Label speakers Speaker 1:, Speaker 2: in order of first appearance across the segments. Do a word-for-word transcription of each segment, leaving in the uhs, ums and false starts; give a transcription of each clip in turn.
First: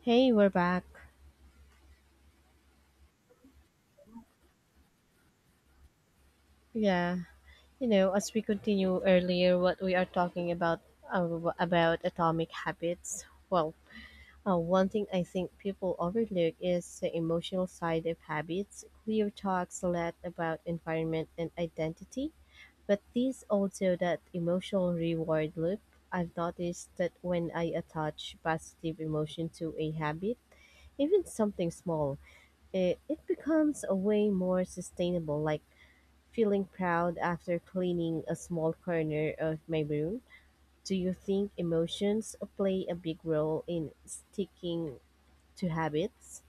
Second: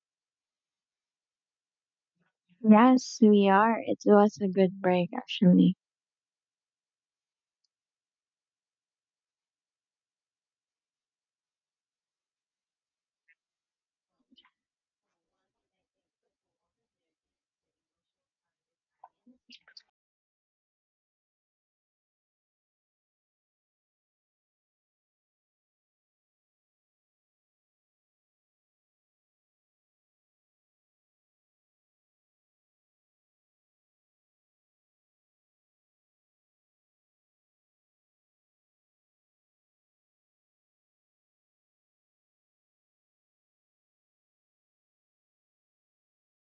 Speaker 1: Hey, we're back.
Speaker 2: Yes, we are. It was a good break, actually.
Speaker 1: Yeah, you know, as we continue earlier, what we are talking about uh, about atomic habits. Well, uh, one thing I think people overlook is the emotional side of habits. Clear talks a lot about environment and identity, but there's also that emotional reward loop. I've noticed that when I attach positive emotion to a habit, even something small, it, it becomes a way more sustainable. Like feeling proud after cleaning a small corner of my room, do you think emotions play a big role in sticking to habits?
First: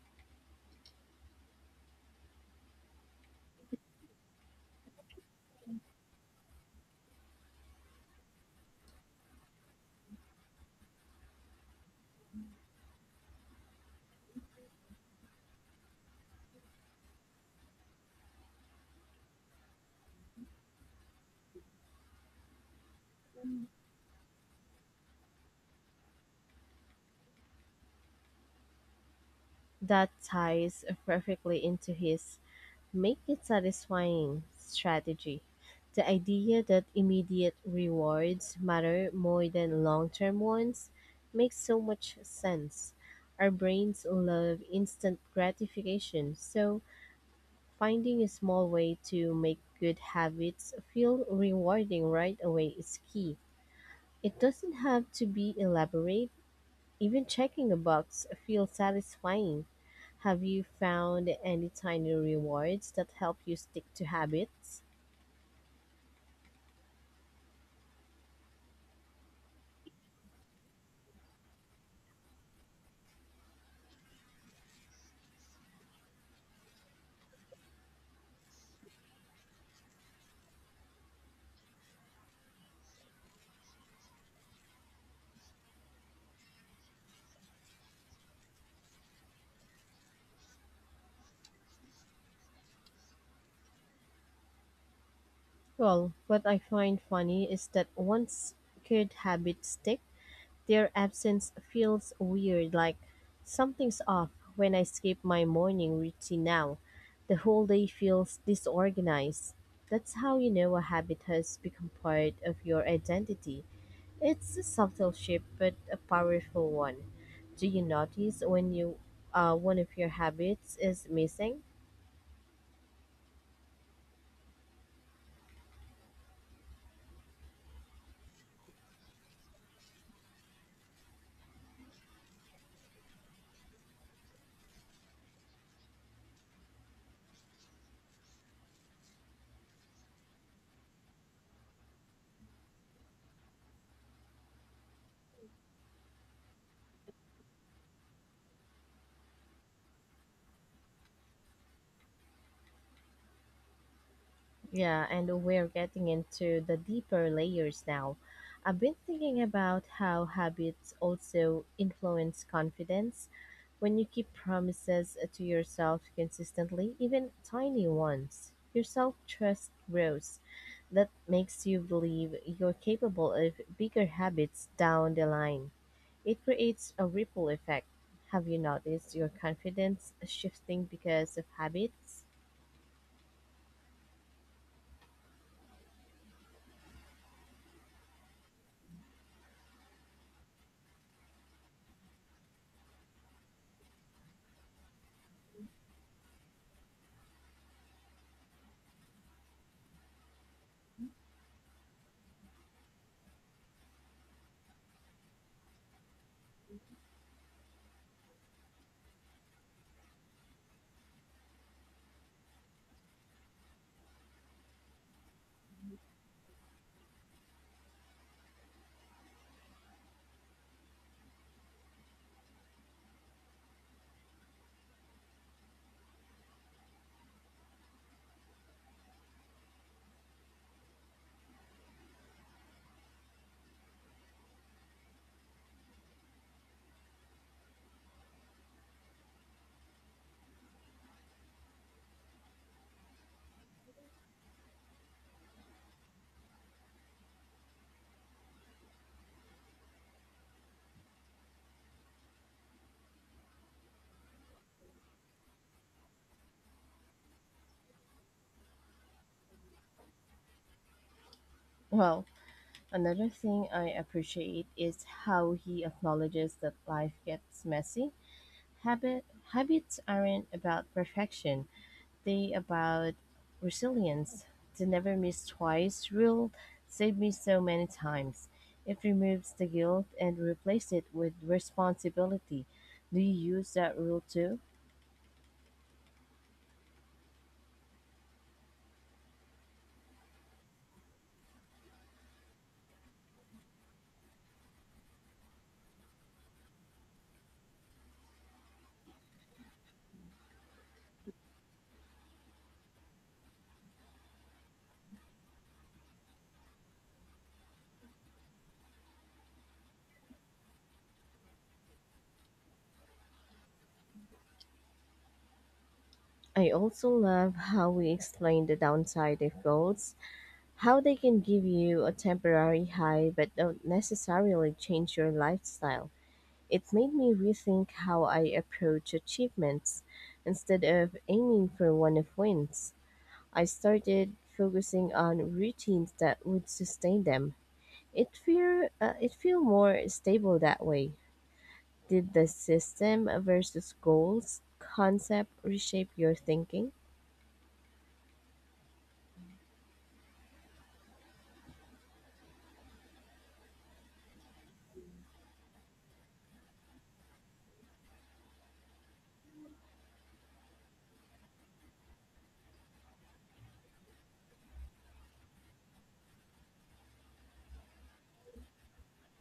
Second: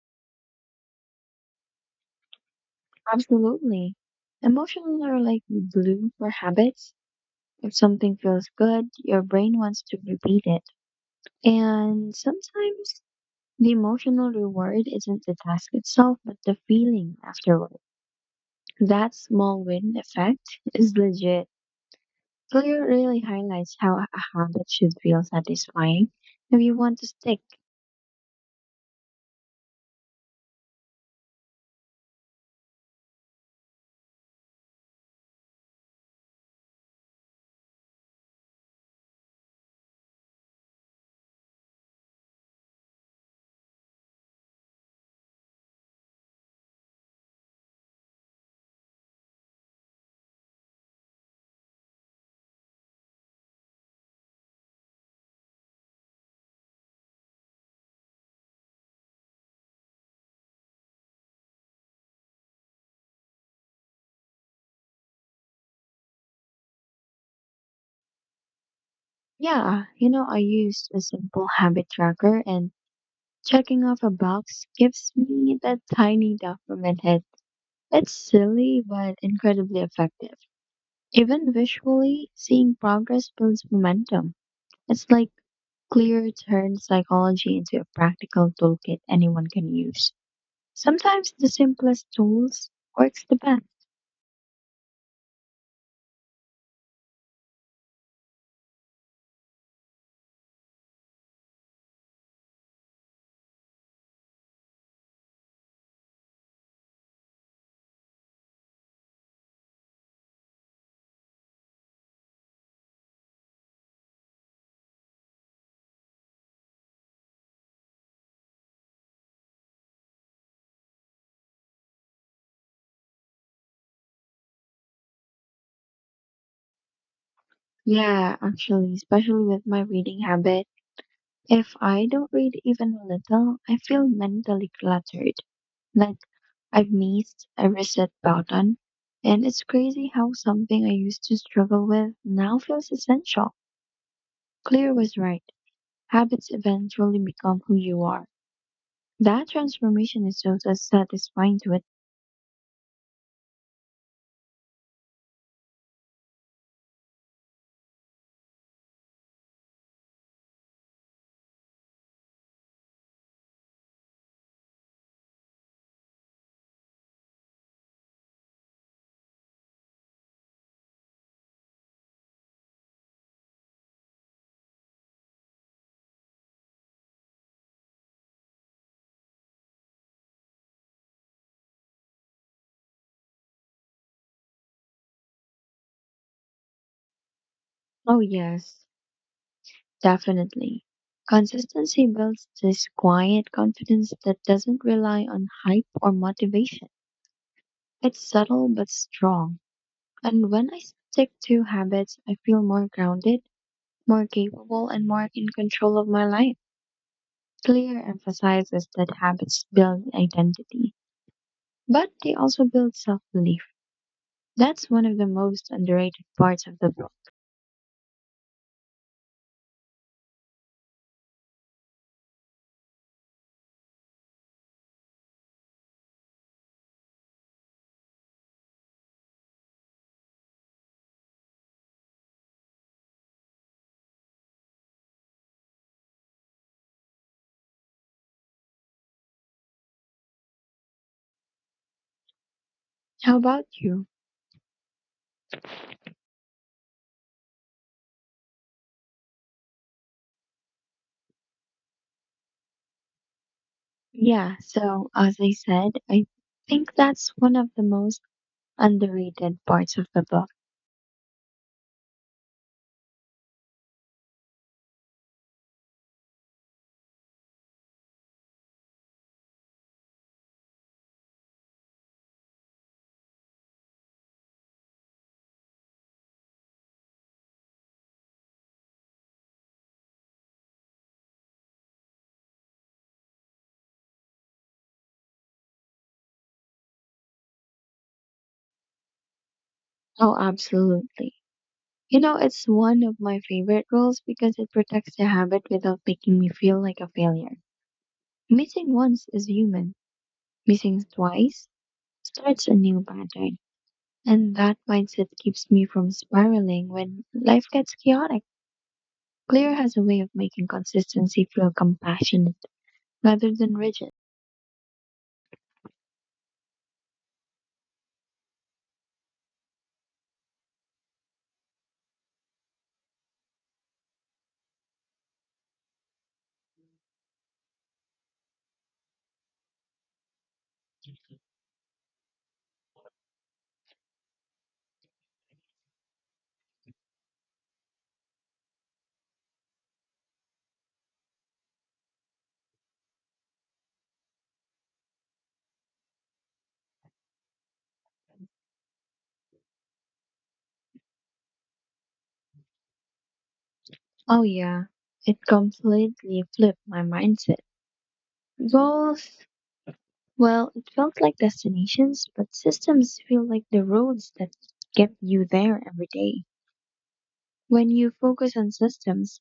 Speaker 2: Absolutely. Emotions are like the glue for habits. If something feels good, your brain wants to repeat it. And sometimes the emotional reward isn't the task itself, but the feeling afterward. That small win effect is legit. Clear really highlights how a habit should feel satisfying if you want to stick.
Speaker 1: That ties perfectly into his make it satisfying strategy. The idea that immediate rewards matter more than long term ones makes so much sense. Our brains love instant gratification, so finding a small way to make good habits feel rewarding right away is key. It doesn't have to be elaborate, even checking a box feels satisfying. Have you found any tiny rewards that help you stick to habits?
Speaker 2: Yeah, you know, I used a simple habit tracker and checking off a box gives me that tiny dopamine hit. It's silly but incredibly effective. Even visually, seeing progress builds momentum. It's like clear turns psychology into a practical toolkit anyone can use. Sometimes the simplest tools works the best.
Speaker 1: Well, what I find funny is that once good habits stick, their absence feels weird, like something's off when I skip my morning routine now. The whole day feels disorganized. That's how you know a habit has become part of your identity. It's a subtle shift, but a powerful one. Do you notice when you uh, one of your habits is missing?
Speaker 2: Yeah, actually, especially with my reading habit. If I don't read even a little, I feel mentally cluttered. Like I've missed a reset button, and it's crazy how something I used to struggle with now feels essential. Clear was right. Habits eventually become who you are. That transformation is just as satisfying to it.
Speaker 1: Yeah, and we're getting into the deeper layers now. I've been thinking about how habits also influence confidence. When you keep promises to yourself consistently, even tiny ones, your self trust grows. That makes you believe you're capable of bigger habits down the line. It creates a ripple effect. Have you noticed your confidence shifting because of habits?
Speaker 2: Oh, yes, definitely. Consistency builds this quiet confidence that doesn't rely on hype or motivation. It's subtle but strong. And when I stick to habits, I feel more grounded, more capable, and more in control of my life. Clear emphasizes that habits build identity, but they also build self belief. That's one of the most underrated parts of the book. How about you? Yeah, so as I said, I think that's one of the most underrated parts of the book.
Speaker 1: Well. Another thing I appreciate is how he acknowledges that life gets messy. Habit, habits aren't about perfection, they about resilience. The never miss twice rule saved me so many times. It removes the guilt and replaces it with responsibility. Do you use that rule too?
Speaker 2: Oh, absolutely. You know, it's one of my favorite roles because it protects the habit without making me feel like a failure. Missing once is human, missing twice starts a new pattern. And that mindset keeps me from spiraling when life gets chaotic. Clear has a way of making consistency feel compassionate rather than rigid.
Speaker 1: I also love how we explain the downside of goals, how they can give you a temporary high but don't necessarily change your lifestyle. It made me rethink how I approach achievements. Instead of aiming for one of wins, I started focusing on routines that would sustain them. It feel uh, it feel more stable that way. Did the system versus goals concept reshape your thinking?
Speaker 2: Oh, yeah, it completely flipped my mindset. Goals, well, it felt like destinations, but systems feel like the roads that get you there every day. When you focus on systems,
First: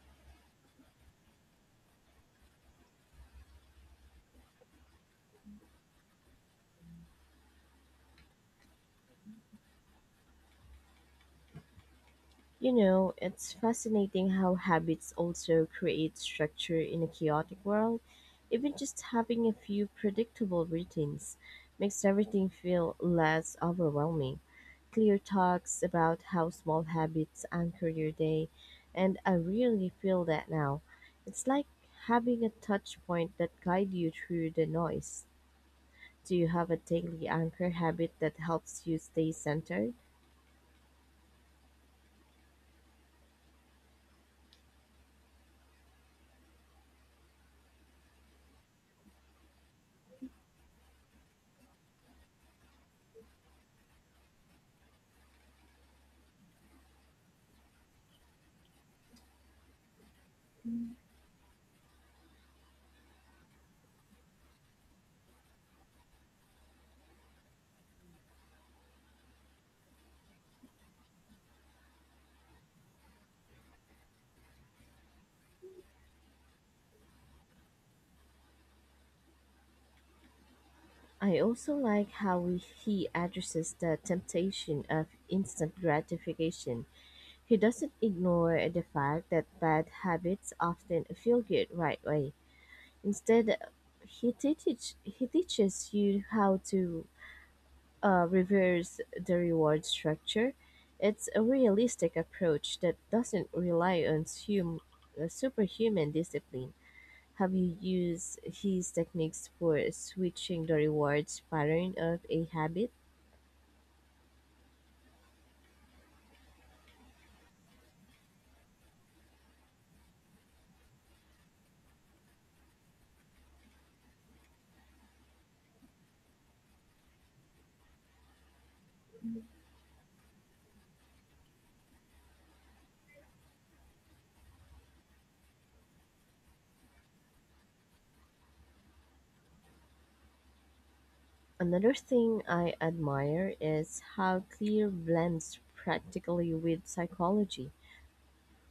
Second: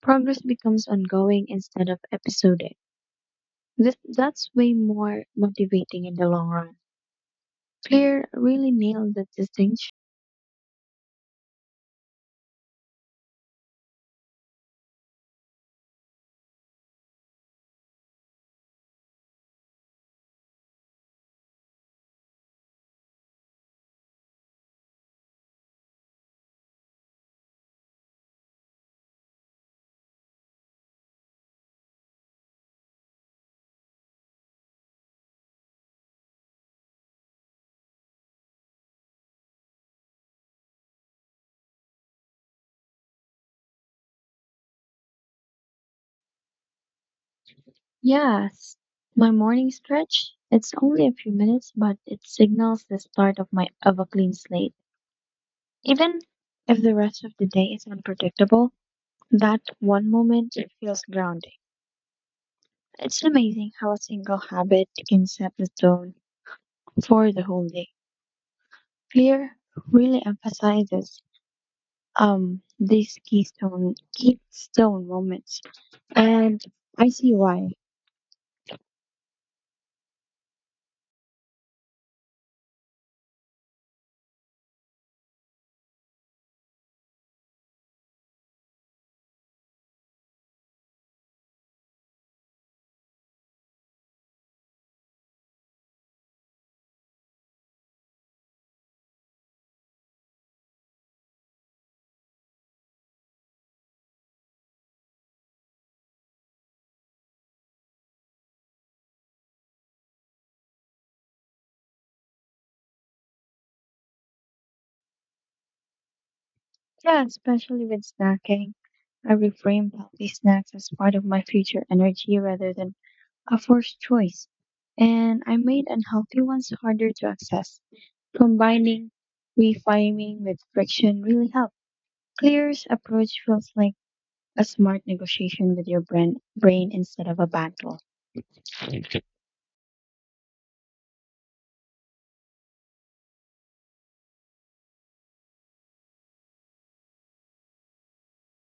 Speaker 2: progress becomes ongoing instead of episodic. This, that's way more motivating in the long run. Claire really nailed that distinction.
Speaker 1: You know, it's fascinating how habits also create structure in a chaotic world. Even just having a few predictable routines makes everything feel less overwhelming. Clear talks about how small habits anchor your day, and I really feel that now. It's like having a touch point that guides you through the noise. Do you have a daily anchor habit that helps you stay centered?
Speaker 2: Yes, my morning stretch, it's only a few minutes, but it signals the start of my of a clean slate. Even if the rest of the day is unpredictable, that one moment it feels grounding. It's amazing how a single habit can set the tone for the whole day. Clear really emphasizes um these keystone keystone moments and I see why.
Speaker 1: I also like how we- he addresses the temptation of instant gratification. He doesn't ignore the fact that bad habits often feel good right away. Instead, he teaches he teaches you how to uh, reverse the reward structure. It's a realistic approach that doesn't rely on hum- uh, superhuman discipline. Have you used his techniques for switching the rewards pattern of a habit?
Speaker 2: Yeah, especially with snacking. I reframed healthy snacks as part of my future energy rather than a forced choice. And I made unhealthy ones harder to access. Combining reframing with friction really helped. Clear's approach feels like a smart negotiation with your brain, brain instead of a battle.
Speaker 1: Another thing I admire is how Clear blends practically with psychology.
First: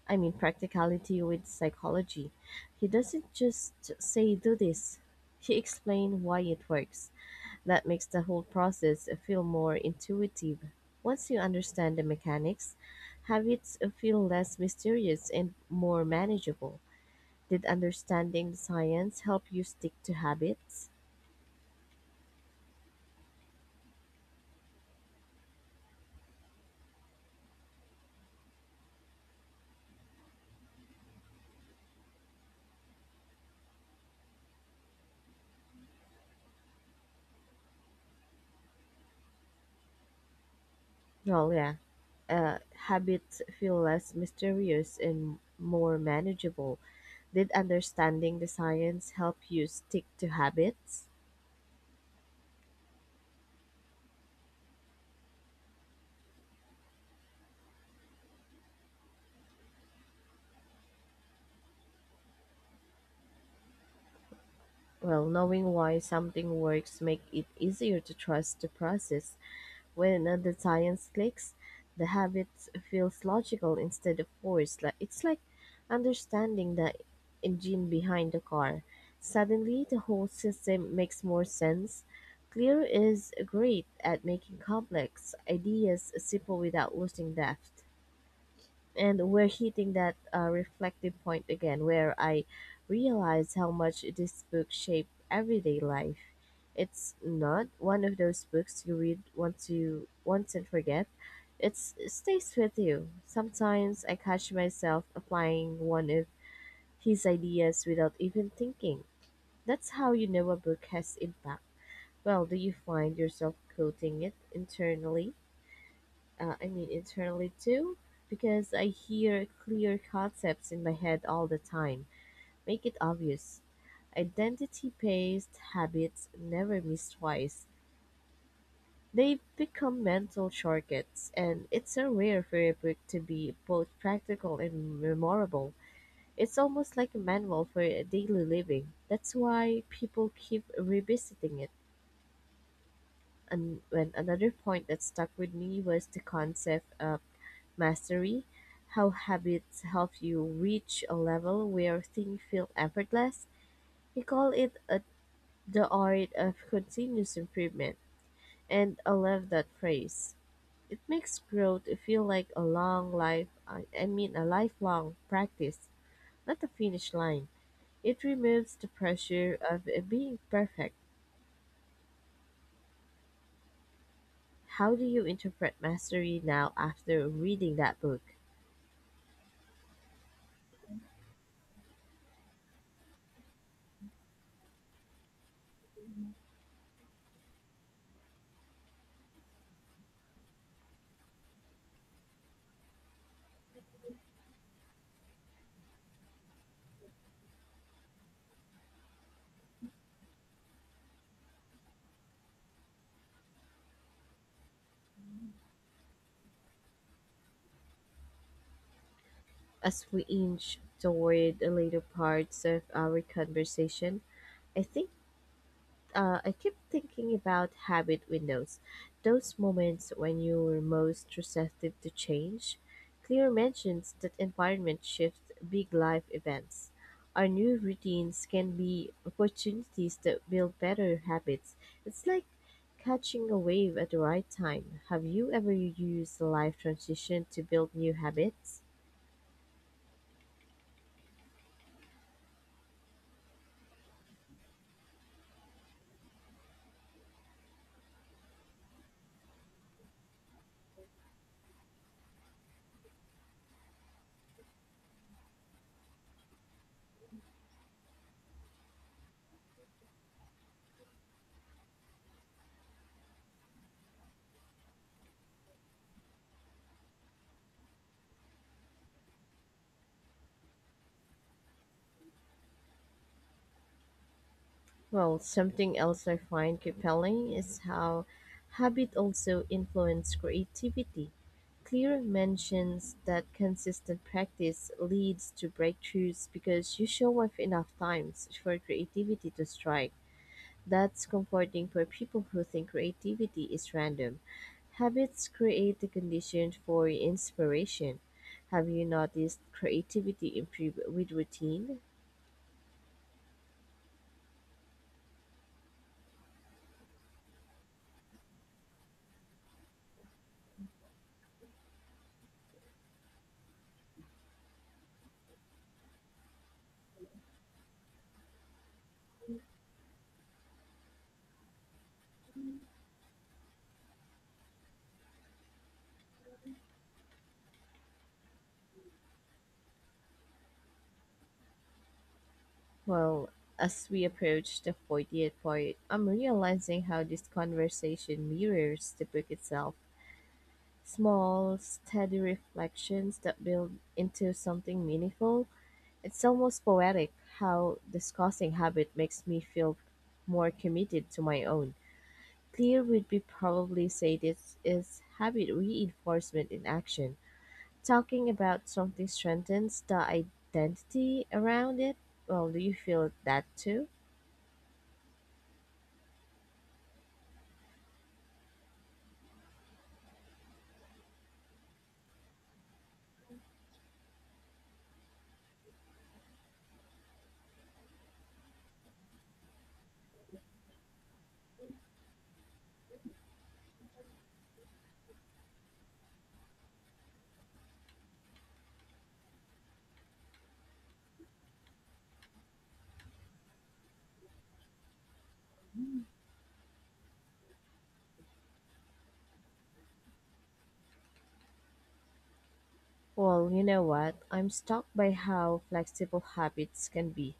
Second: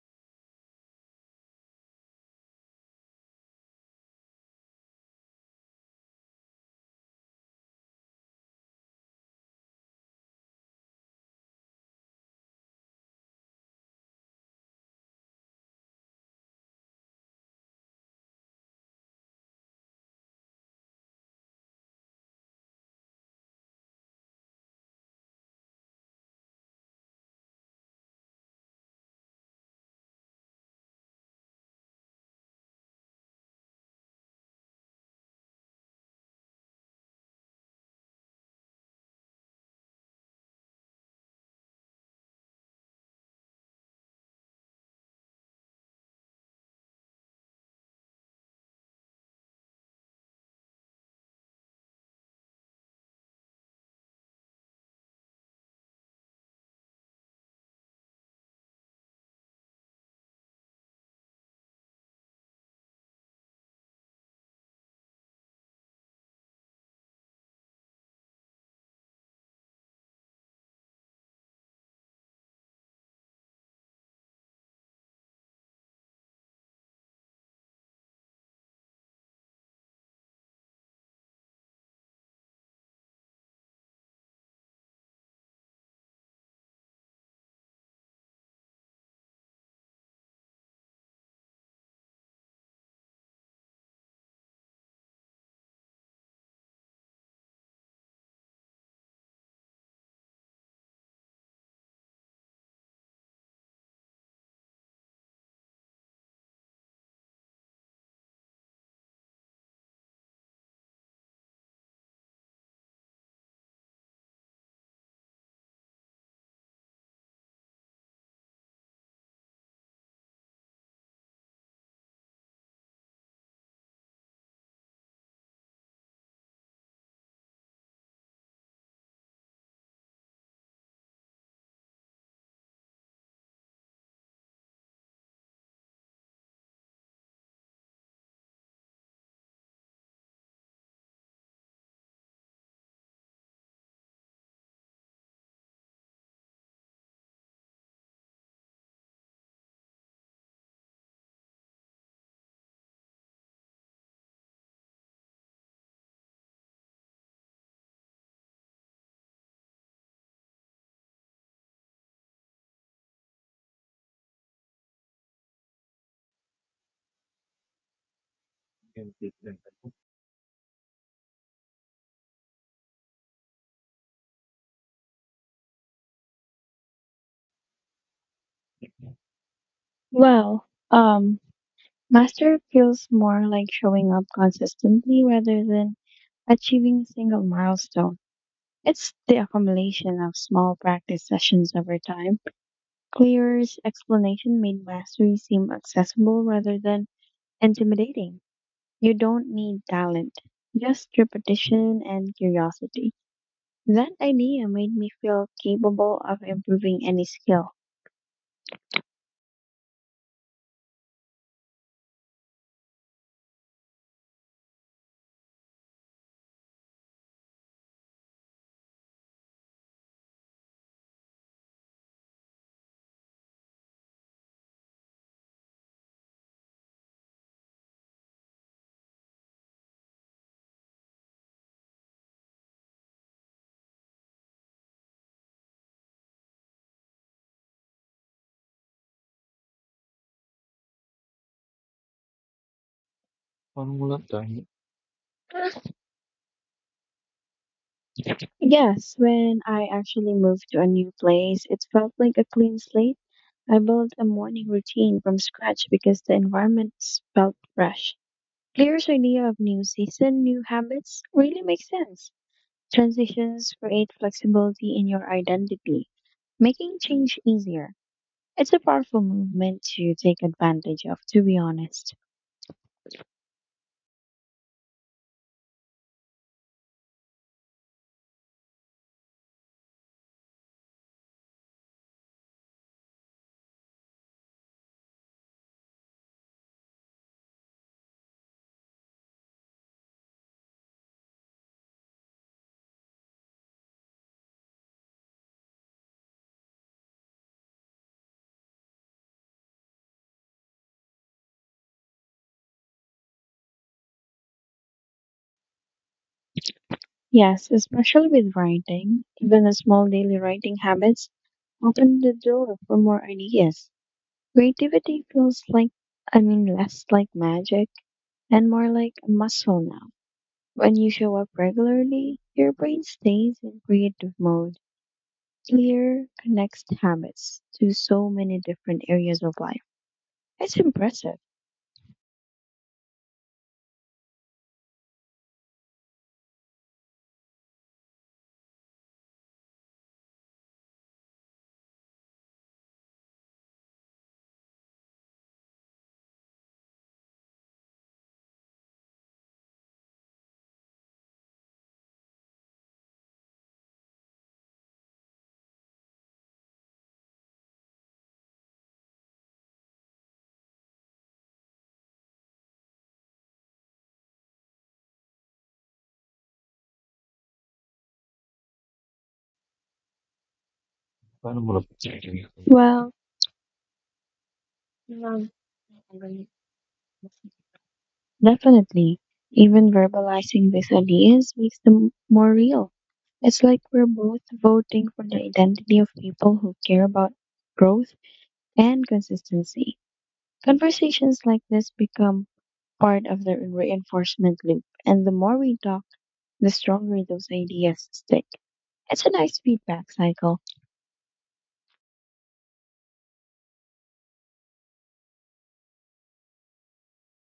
Speaker 1: I mean, practicality with psychology. He doesn't just say, do this, he explains why it works. That makes the whole process feel more intuitive. Once you understand the mechanics, habits feel less mysterious and more manageable. Did understanding the science help you stick to habits? Well, yeah. Uh, Habits feel less mysterious and more manageable. Did understanding the science help you stick to habits? Well, knowing why something works make it easier to trust the process. When uh, the science clicks, the habit feels logical instead of forced. Like it's like understanding the engine behind the car. Suddenly, the whole system makes more sense. Clear is great at making complex ideas simple without losing depth, and we're hitting that uh, reflective point again where I realize how much this book shaped everyday life. It's not one of those books you read once you once and forget. It's, it stays with you. Sometimes I catch myself applying one of his ideas without even thinking. That's how you know a book has impact. Well, do you find yourself quoting it internally? uh, I mean internally too, because I hear clear concepts in my head all the time. Make it obvious. Identity based habits never miss twice. They become mental shortcuts, and it's so rare for a book to be both practical and memorable. It's almost like a manual for daily living. That's why people keep revisiting it. And when another point that stuck with me was the concept of mastery, how habits help you reach a level where things feel effortless. He called it a, The art of continuous improvement, and I love that phrase. It makes growth feel like a long life, I I mean, a lifelong practice, not a finish line. It removes the pressure of uh, being perfect. How do you interpret mastery now after reading that book?
Speaker 2: Well, um, master feels more like showing up consistently rather than achieving a single milestone. It's the accumulation of small practice sessions over time. Clearer's explanation made mastery seem accessible rather than intimidating. You don't need talent, just repetition and curiosity. That idea made me feel capable of improving any skill.
Speaker 1: As we inch toward the later parts of our conversation, I think uh, I keep thinking about habit windows, those moments when you were most receptive to change. Clear mentions that environment shifts, big life events. Our new routines can be opportunities that build better habits. It's like catching a wave at the right time. Have you ever used life transition to build new habits?
Speaker 2: Parang wala. Yes, when I actually moved to a new place, it felt like a clean slate. I built a morning routine from scratch because the environment felt fresh. Players' idea of new season, new habits really makes sense. Transitions create flexibility in your identity, making change easier. It's a powerful movement to take advantage of, to be honest.
Speaker 1: Well, something else I find compelling is how habit also influence creativity. Clear mentions that consistent practice leads to breakthroughs because you show up enough times for creativity to strike. That's comforting for people who think creativity is random. Habits create the condition for inspiration. Have you noticed creativity improve with routine?
Speaker 2: Yes, especially with writing, even a small daily writing habits open the door for more ideas. Creativity feels like, I mean, less like magic and more like a muscle now. When you show up regularly, your brain stays in creative mode. Clear connects habits to so many different areas of life. It's impressive.
Speaker 1: Well, as we approach the fortieth part, I'm realizing how this conversation mirrors the book itself. Small, steady reflections that build into something meaningful. It's almost poetic how discussing habit makes me feel more committed to my own. Clear would be probably say this is habit reinforcement in action. Talking about something strengthens the identity around it. Well, do you feel that too?
Speaker 2: Well, um, definitely. Even verbalizing these ideas makes them more real. It's like we're both voting for the identity of people who care about growth and consistency. Conversations like this become part of the reinforcement loop, and the more we talk, the stronger those ideas stick. It's a nice feedback cycle.
Speaker 1: Well, you know what? I'm struck by how flexible habits can be.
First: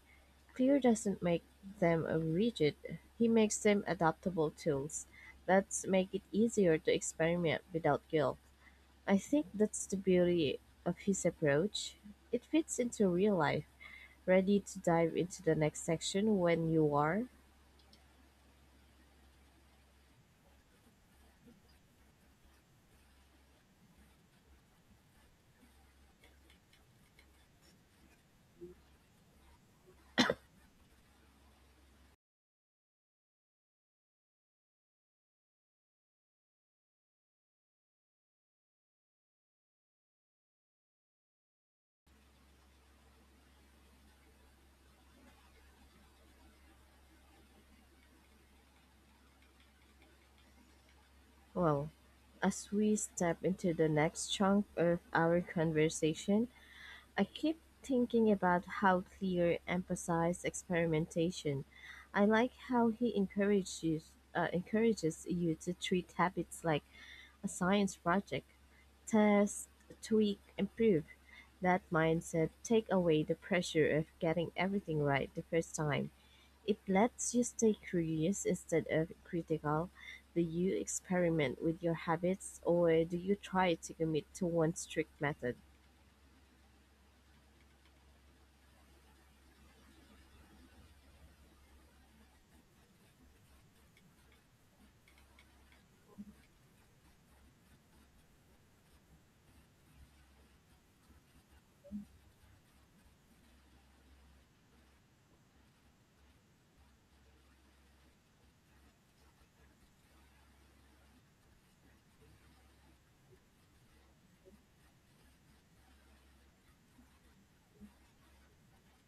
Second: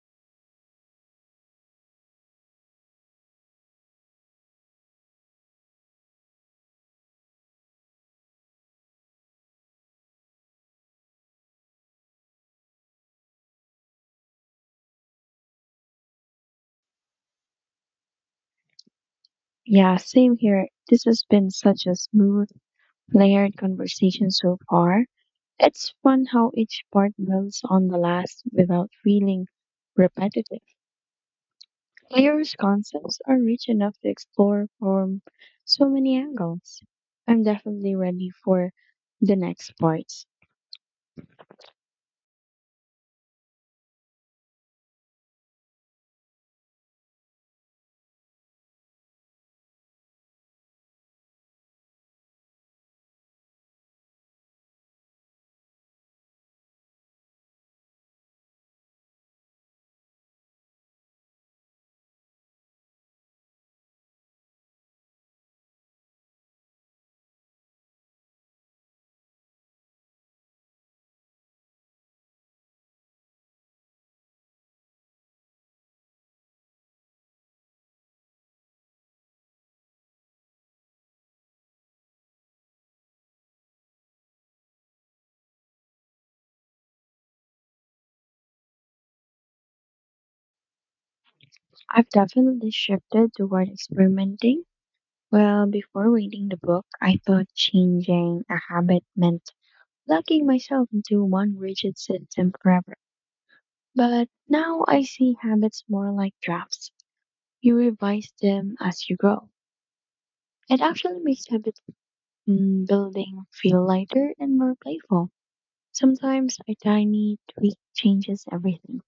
Speaker 1: Clear doesn't make them rigid, he makes them adaptable tools that make it easier to experiment without guilt. I think that's the beauty of his approach. It fits into real life, ready to dive into the next section when you are.
Speaker 2: Yeah, same here. This has been such a smooth, layered conversation so far. It's fun how each part builds on the last without feeling repetitive. Claire's concepts are rich enough to explore from so many angles. I'm definitely ready for the next parts.
Speaker 1: Well, as we step into the next chunk of our conversation, I keep thinking about how Clear emphasized experimentation. I like how he encourages uh, encourages you to treat habits like a science project. Test, tweak, improve. That mindset take away the pressure of getting everything right the first time. It lets you stay curious instead of critical. Do you experiment with your habits or do you try to commit to one strict method?
Speaker 2: I've definitely shifted toward experimenting. Well, before reading the book, I thought changing a habit meant locking myself into one rigid system forever. But now I see habits more like drafts. You revise them as you grow. It actually makes habit mm, building feel lighter and more playful. Sometimes a tiny tweak changes everything.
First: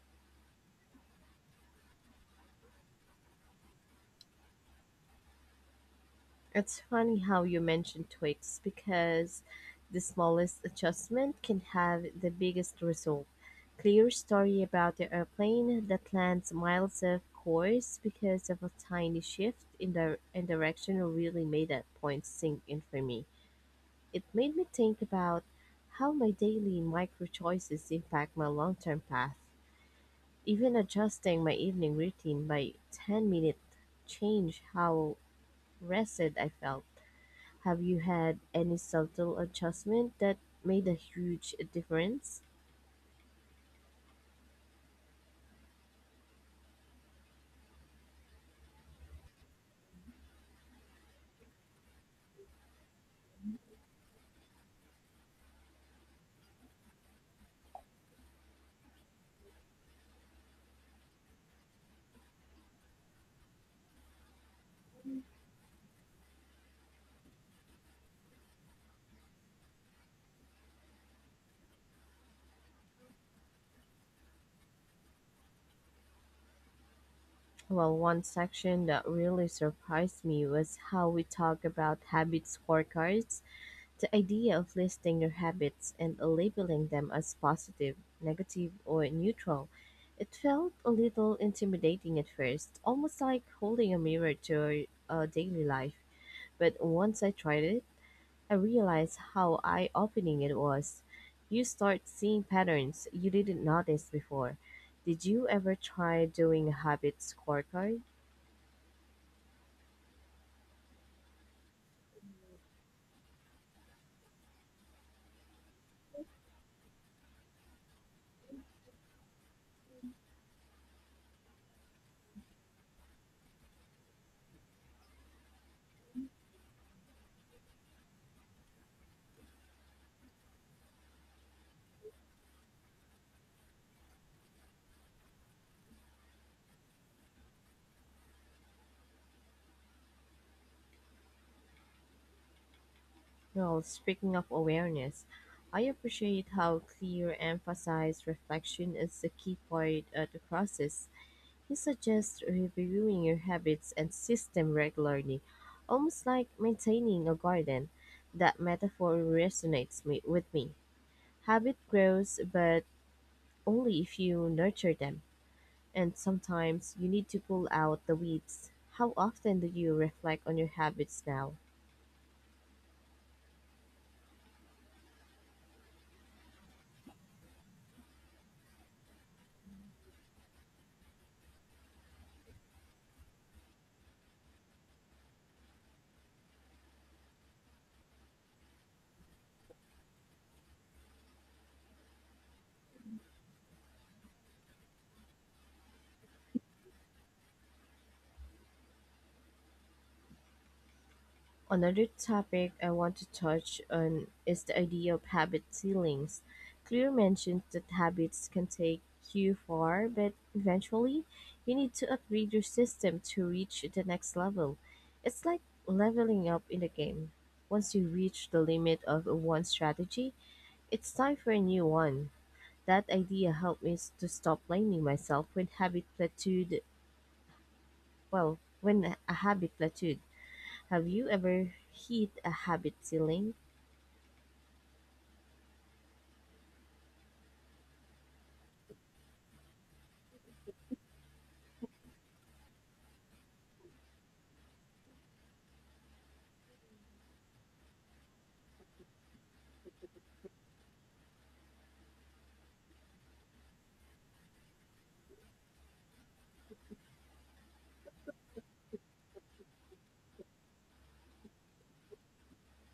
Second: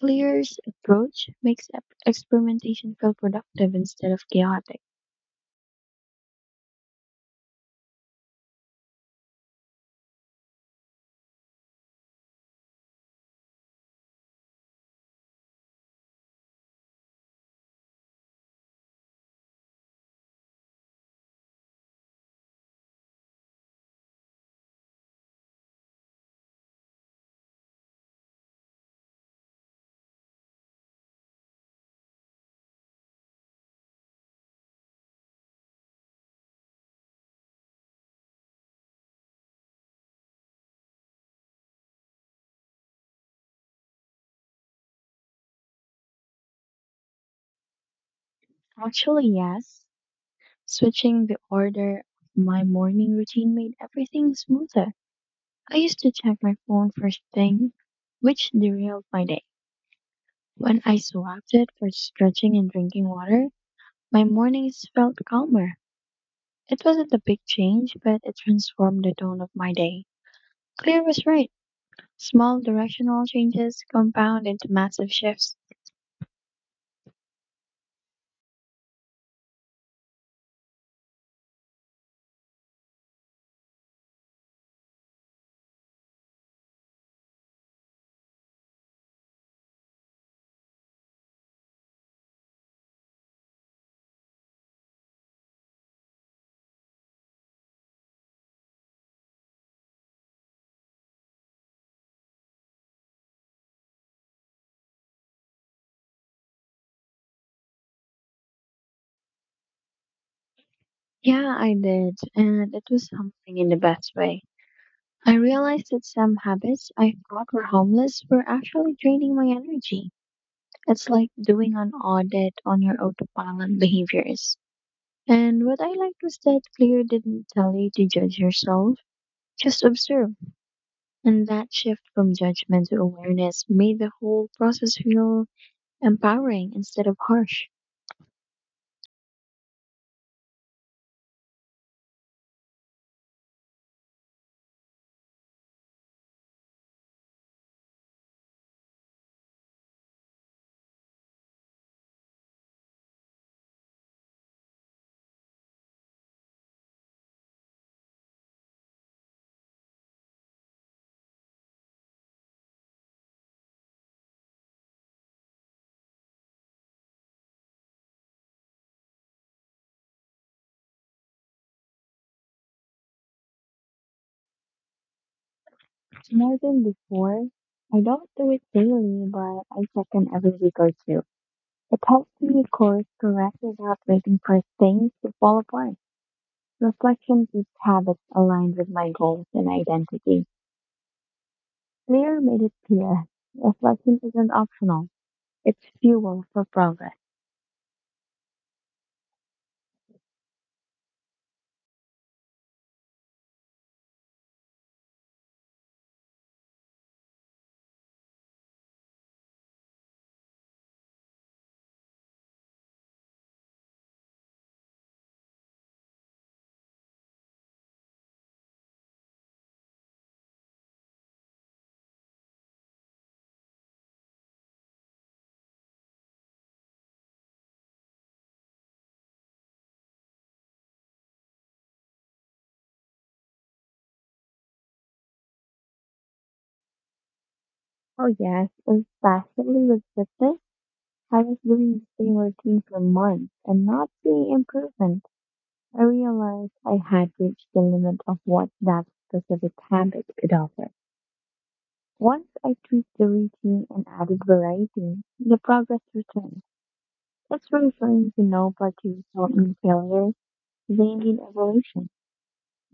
Speaker 2: Clear's approach makes ep- experimentation feel productive instead of chaotic.
Speaker 1: It's funny how you mentioned tweaks because the smallest adjustment can have the biggest result. Clear story about the airplane that lands miles off course because of a tiny shift in the in direction really made that point sink in for me. It made me think about how my daily micro choices impact my long-term path. Even adjusting my evening routine by ten minute change how rested I felt. Have you had any subtle adjustment that made a huge difference?
Speaker 2: Actually, yes, switching the order of my morning routine made everything smoother. I used to check my phone first thing, which derailed my day. When I swapped it for stretching and drinking water, my mornings felt calmer. It wasn't a big change, but it transformed the tone of my day. Claire was right. Small directional changes compound into massive shifts.
Speaker 1: Well, one section that really surprised me was how we talk about habit scorecards. The idea of listing your habits and labeling them as positive, negative, or neutral. It felt a little intimidating at first, almost like holding a mirror to our uh, daily life. But once I tried it, I realized how eye-opening it was. You start seeing patterns you didn't notice before. Did you ever try doing a habit scorecard?
Speaker 2: Yeah, I did, and it was humbling in the best way. I realized that some habits I thought were harmless were actually draining my energy. It's like doing an audit on your autopilot behaviors. And what I liked was that Claire didn't tell you to judge yourself, just observe. And that shift from judgment to awareness made the whole process feel empowering instead of harsh.
Speaker 1: Well, speaking of awareness, I appreciate how clear emphasized reflection is a key part of the process. He suggests reviewing your habits and system regularly, almost like maintaining a garden. That metaphor resonates me, with me. Habit grows, but only if you nurture them. And sometimes you need to pull out the weeds. How often do you reflect on your habits now?
Speaker 2: More than before, I don't do it daily, but I check in every week or two. It helps me course correct without waiting for things to fall apart. Reflection keeps habits aligned with my goals and identity. Clear made it clear. Reflection isn't optional. It's fuel for progress.
Speaker 1: Another topic I want to touch on is the idea of habit ceilings. Clear mentions that habits can take you far, but eventually you need to upgrade your system to reach the next level. It's like leveling up in the game. Once you reach the limit of one strategy, it's time for a new one. That idea helped me s- to stop blaming myself when habit plateaued. Well, when a habit plateaued. Have you ever hit a habit ceiling?
Speaker 2: Oh yes, especially with fitness. I was doing the same routine for months and not seeing improvement. I realized I had reached the limit of what that specific habit could offer. Once I tweaked the routine and added variety, the progress returned. It's reassuring to know parties don't need failure, they need evolution.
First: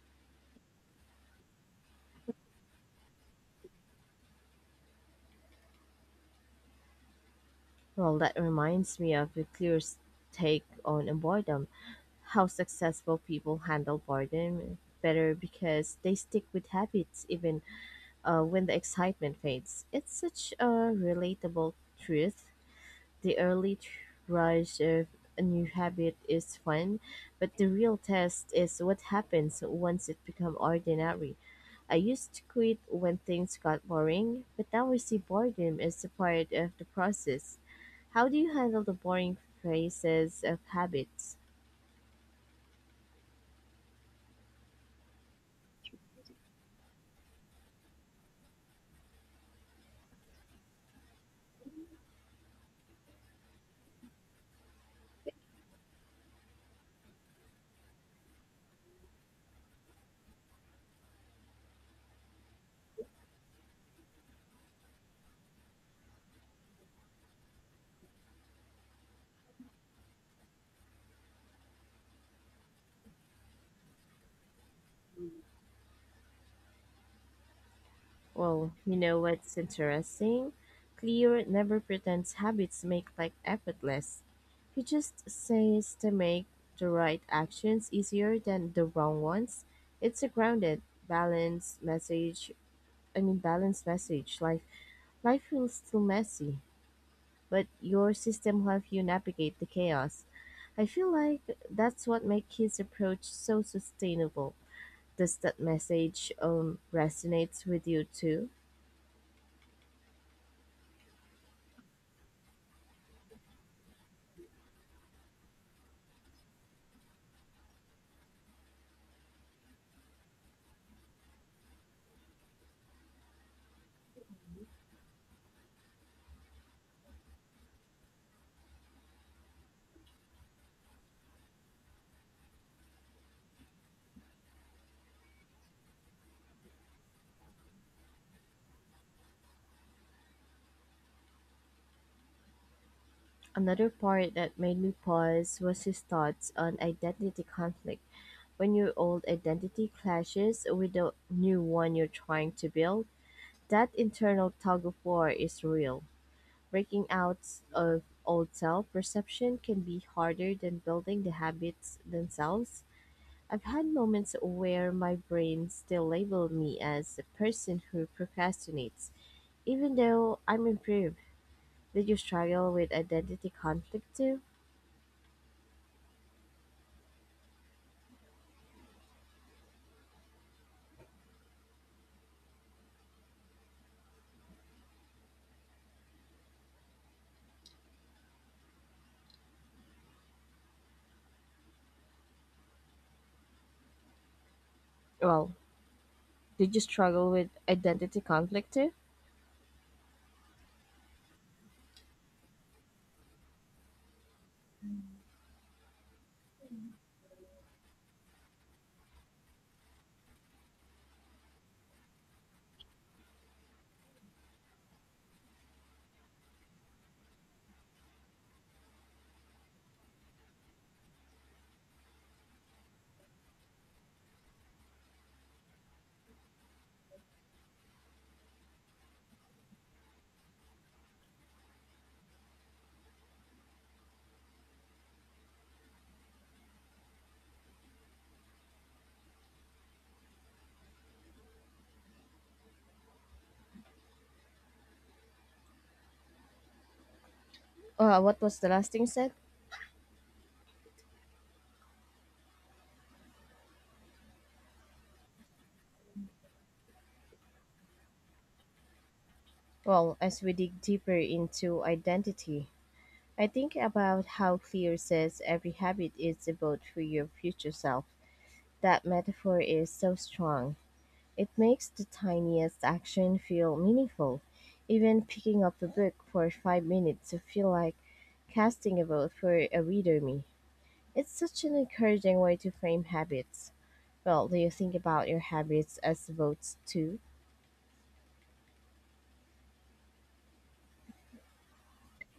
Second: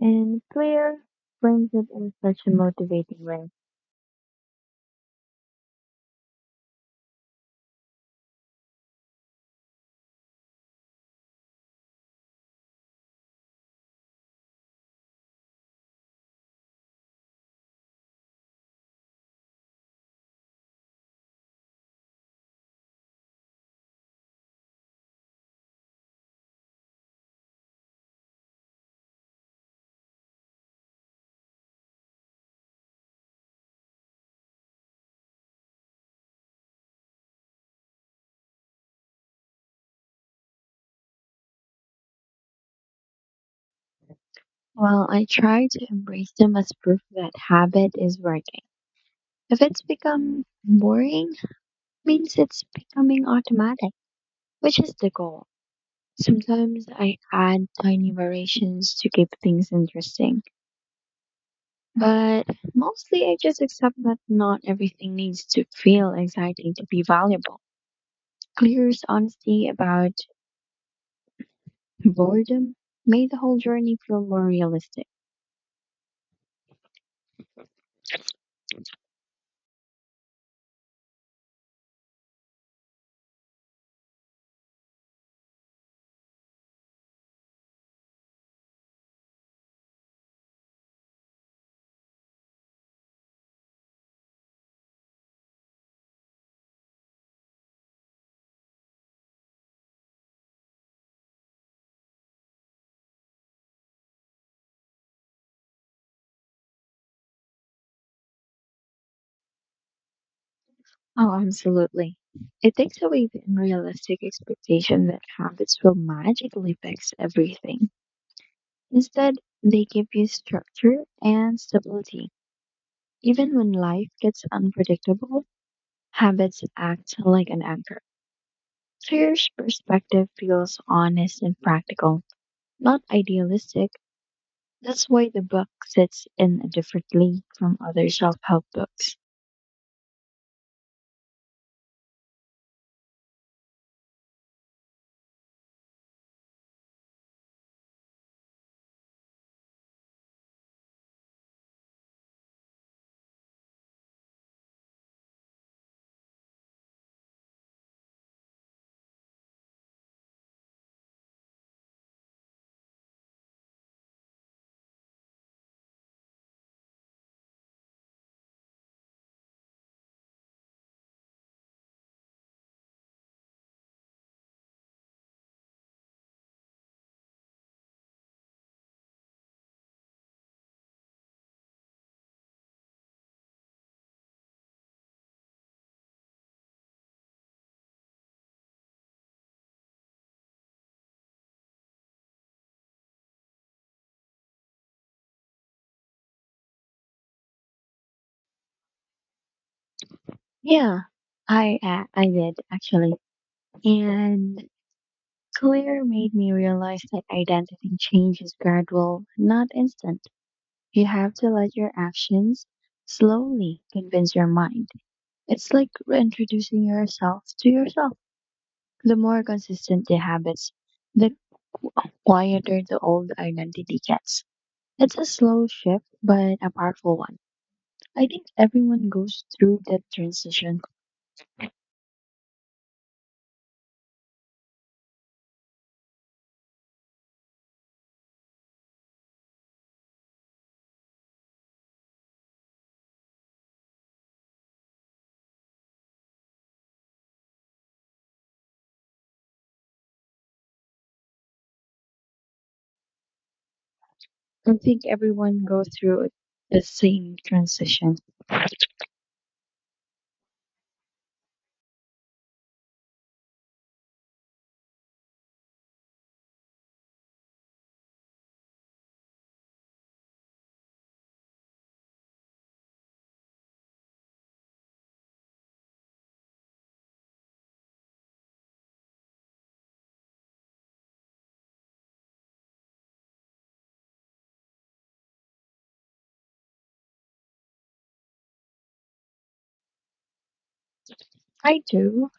Speaker 2: And Claire frames it in such a motivating way.
Speaker 1: Well, that reminds me of a clear take on boredom. How successful people handle boredom better because they stick with habits even uh, when the excitement fades. It's such a relatable truth. The early rush of a new habit is fun, but the real test is what happens once it becomes ordinary. I used to quit when things got boring, but now I see boredom as a part of the process. How do you handle the boring phases of habits?
Speaker 2: Well, I try to embrace them as proof that habit is working. If it's become boring, means it's becoming automatic, which is the goal. Sometimes I add tiny variations to keep things interesting, but mostly I just accept that not everything needs to feel exciting to be valuable. Clear's honesty about boredom made the whole journey feel more realistic.
Speaker 1: Well, you know what's interesting? Clear never pretends habits make life effortless. He just says to make the right actions easier than the wrong ones. It's a grounded, balanced message. I mean, balanced message. Life, life feels still messy, but your system helps you navigate the chaos. I feel like that's what makes his approach so sustainable. Does that message um resonates with you too?
Speaker 2: Oh, absolutely. It takes away the unrealistic expectation that habits will magically fix everything. Instead, they give you structure and stability. Even when life gets unpredictable, habits act like an anchor. So perspective feels honest and practical, not idealistic. That's why the book sits in a different league from other self-help books.
Speaker 1: Another part that made me pause was his thoughts on identity conflict. When your old identity clashes with the new one you're trying to build, that internal tug of war is real. Breaking out of old self perception can be harder than building the habits themselves. I've had moments where my brain still labeled me as the person who procrastinates, even though I'm improved. Did you struggle with identity conflict too? Well, did you struggle with identity conflict too?
Speaker 2: Yeah, I a- I did actually, and Clear made me realize that identity change is gradual, not instant. You have to let your actions slowly convince your mind. It's like reintroducing yourself to yourself. The more consistent the habits, the quieter the old identity gets. It's a slow shift, but a powerful one. I think everyone goes through that transition.
Speaker 1: Uh, what was the last thing said?
Speaker 2: I think everyone goes through the same transition. I
Speaker 1: Well, as we dig deeper into identity, I think about how Clear says every habit is about for your future self. That metaphor is so strong. It makes the tiniest action feel meaningful. Even picking up a book for five minutes to feel like casting a vote for a reader me. It's such an encouraging way to frame habits. Well, do you think about your habits as votes too?
Speaker 2: do.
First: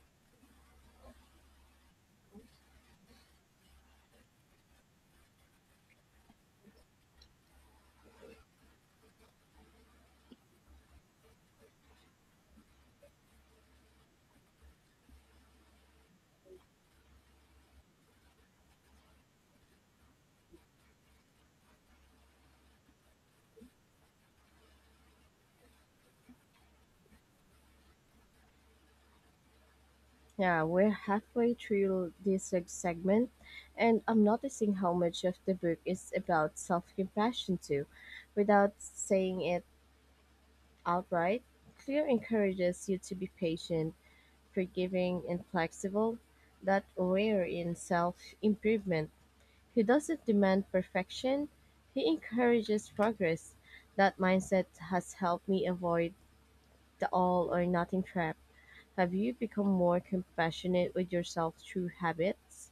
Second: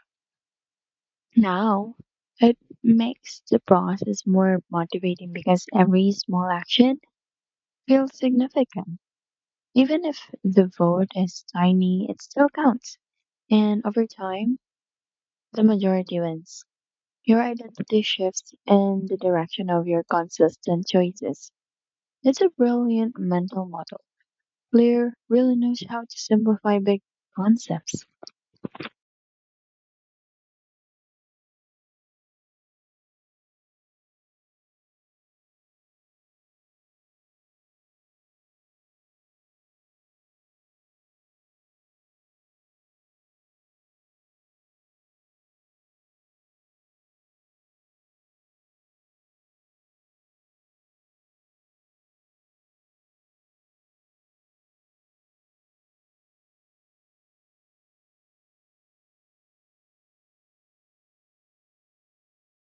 Speaker 2: Now, it makes the process more motivating because every small action feels significant. Even if the vote is tiny, it still counts. And over time, the majority wins. Your identity shifts in the direction of your consistent choices. It's a brilliant mental model. Blair really knows how to simplify big concepts.
Speaker 1: Yeah, we're halfway through this seg- segment, and I'm noticing how much of the book is about self compassion, too. Without saying it outright, Clear encourages you to be patient, forgiving, and flexible, that rare in self improvement. He doesn't demand perfection, he encourages progress. That mindset has helped me avoid the all or nothing trap. Have you become more compassionate with yourself through habits?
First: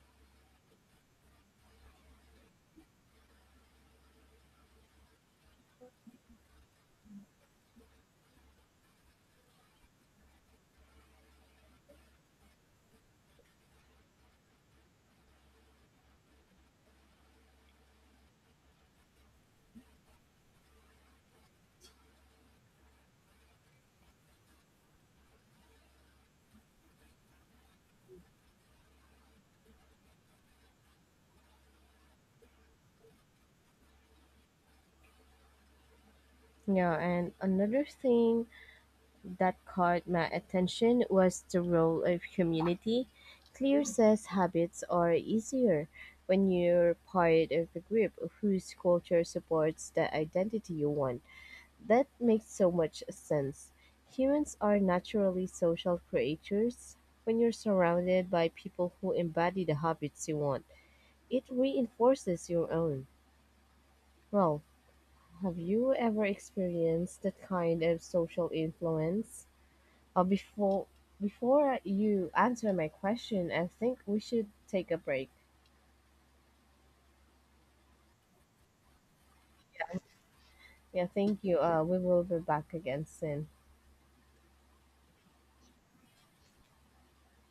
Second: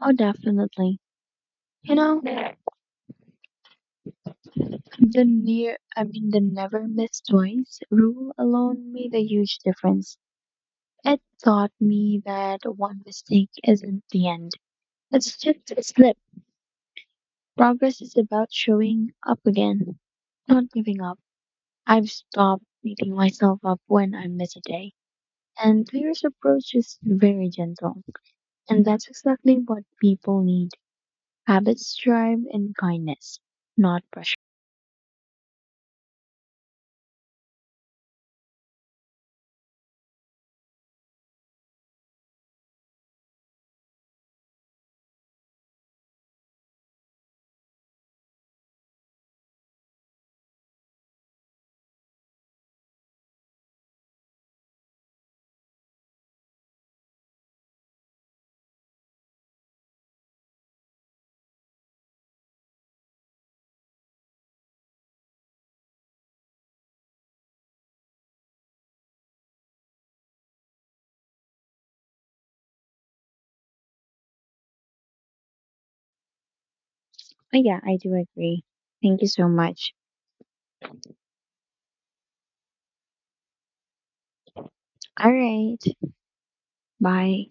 Speaker 2: Oh, definitely. You know, The near, I mean, the never miss twice rule alone made a huge difference. It taught me that one mistake isn't the end. It's just a slip. Progress is about showing up again, not giving up. I've stopped beating myself up when I miss a day. And Clear's approach is very gentle. And that's exactly what people need. Habits thrive in kindness, not pressure.
Speaker 1: Yeah, and another thing that caught my attention was the role of community. Clear says habits are easier when you're part of a group whose culture supports the identity you want. That makes so much sense. Humans are naturally social creatures. When you're surrounded by people who embody the habits you want, it reinforces your own. Well, have you ever experienced that kind of social influence? Uh, before before you answer my question, I think we should take a break.
Speaker 2: Oh, yeah, I do agree. Thank you so much.
Speaker 1: Yeah, thank you. Uh, we will be back again soon.
Speaker 2: All right. Bye.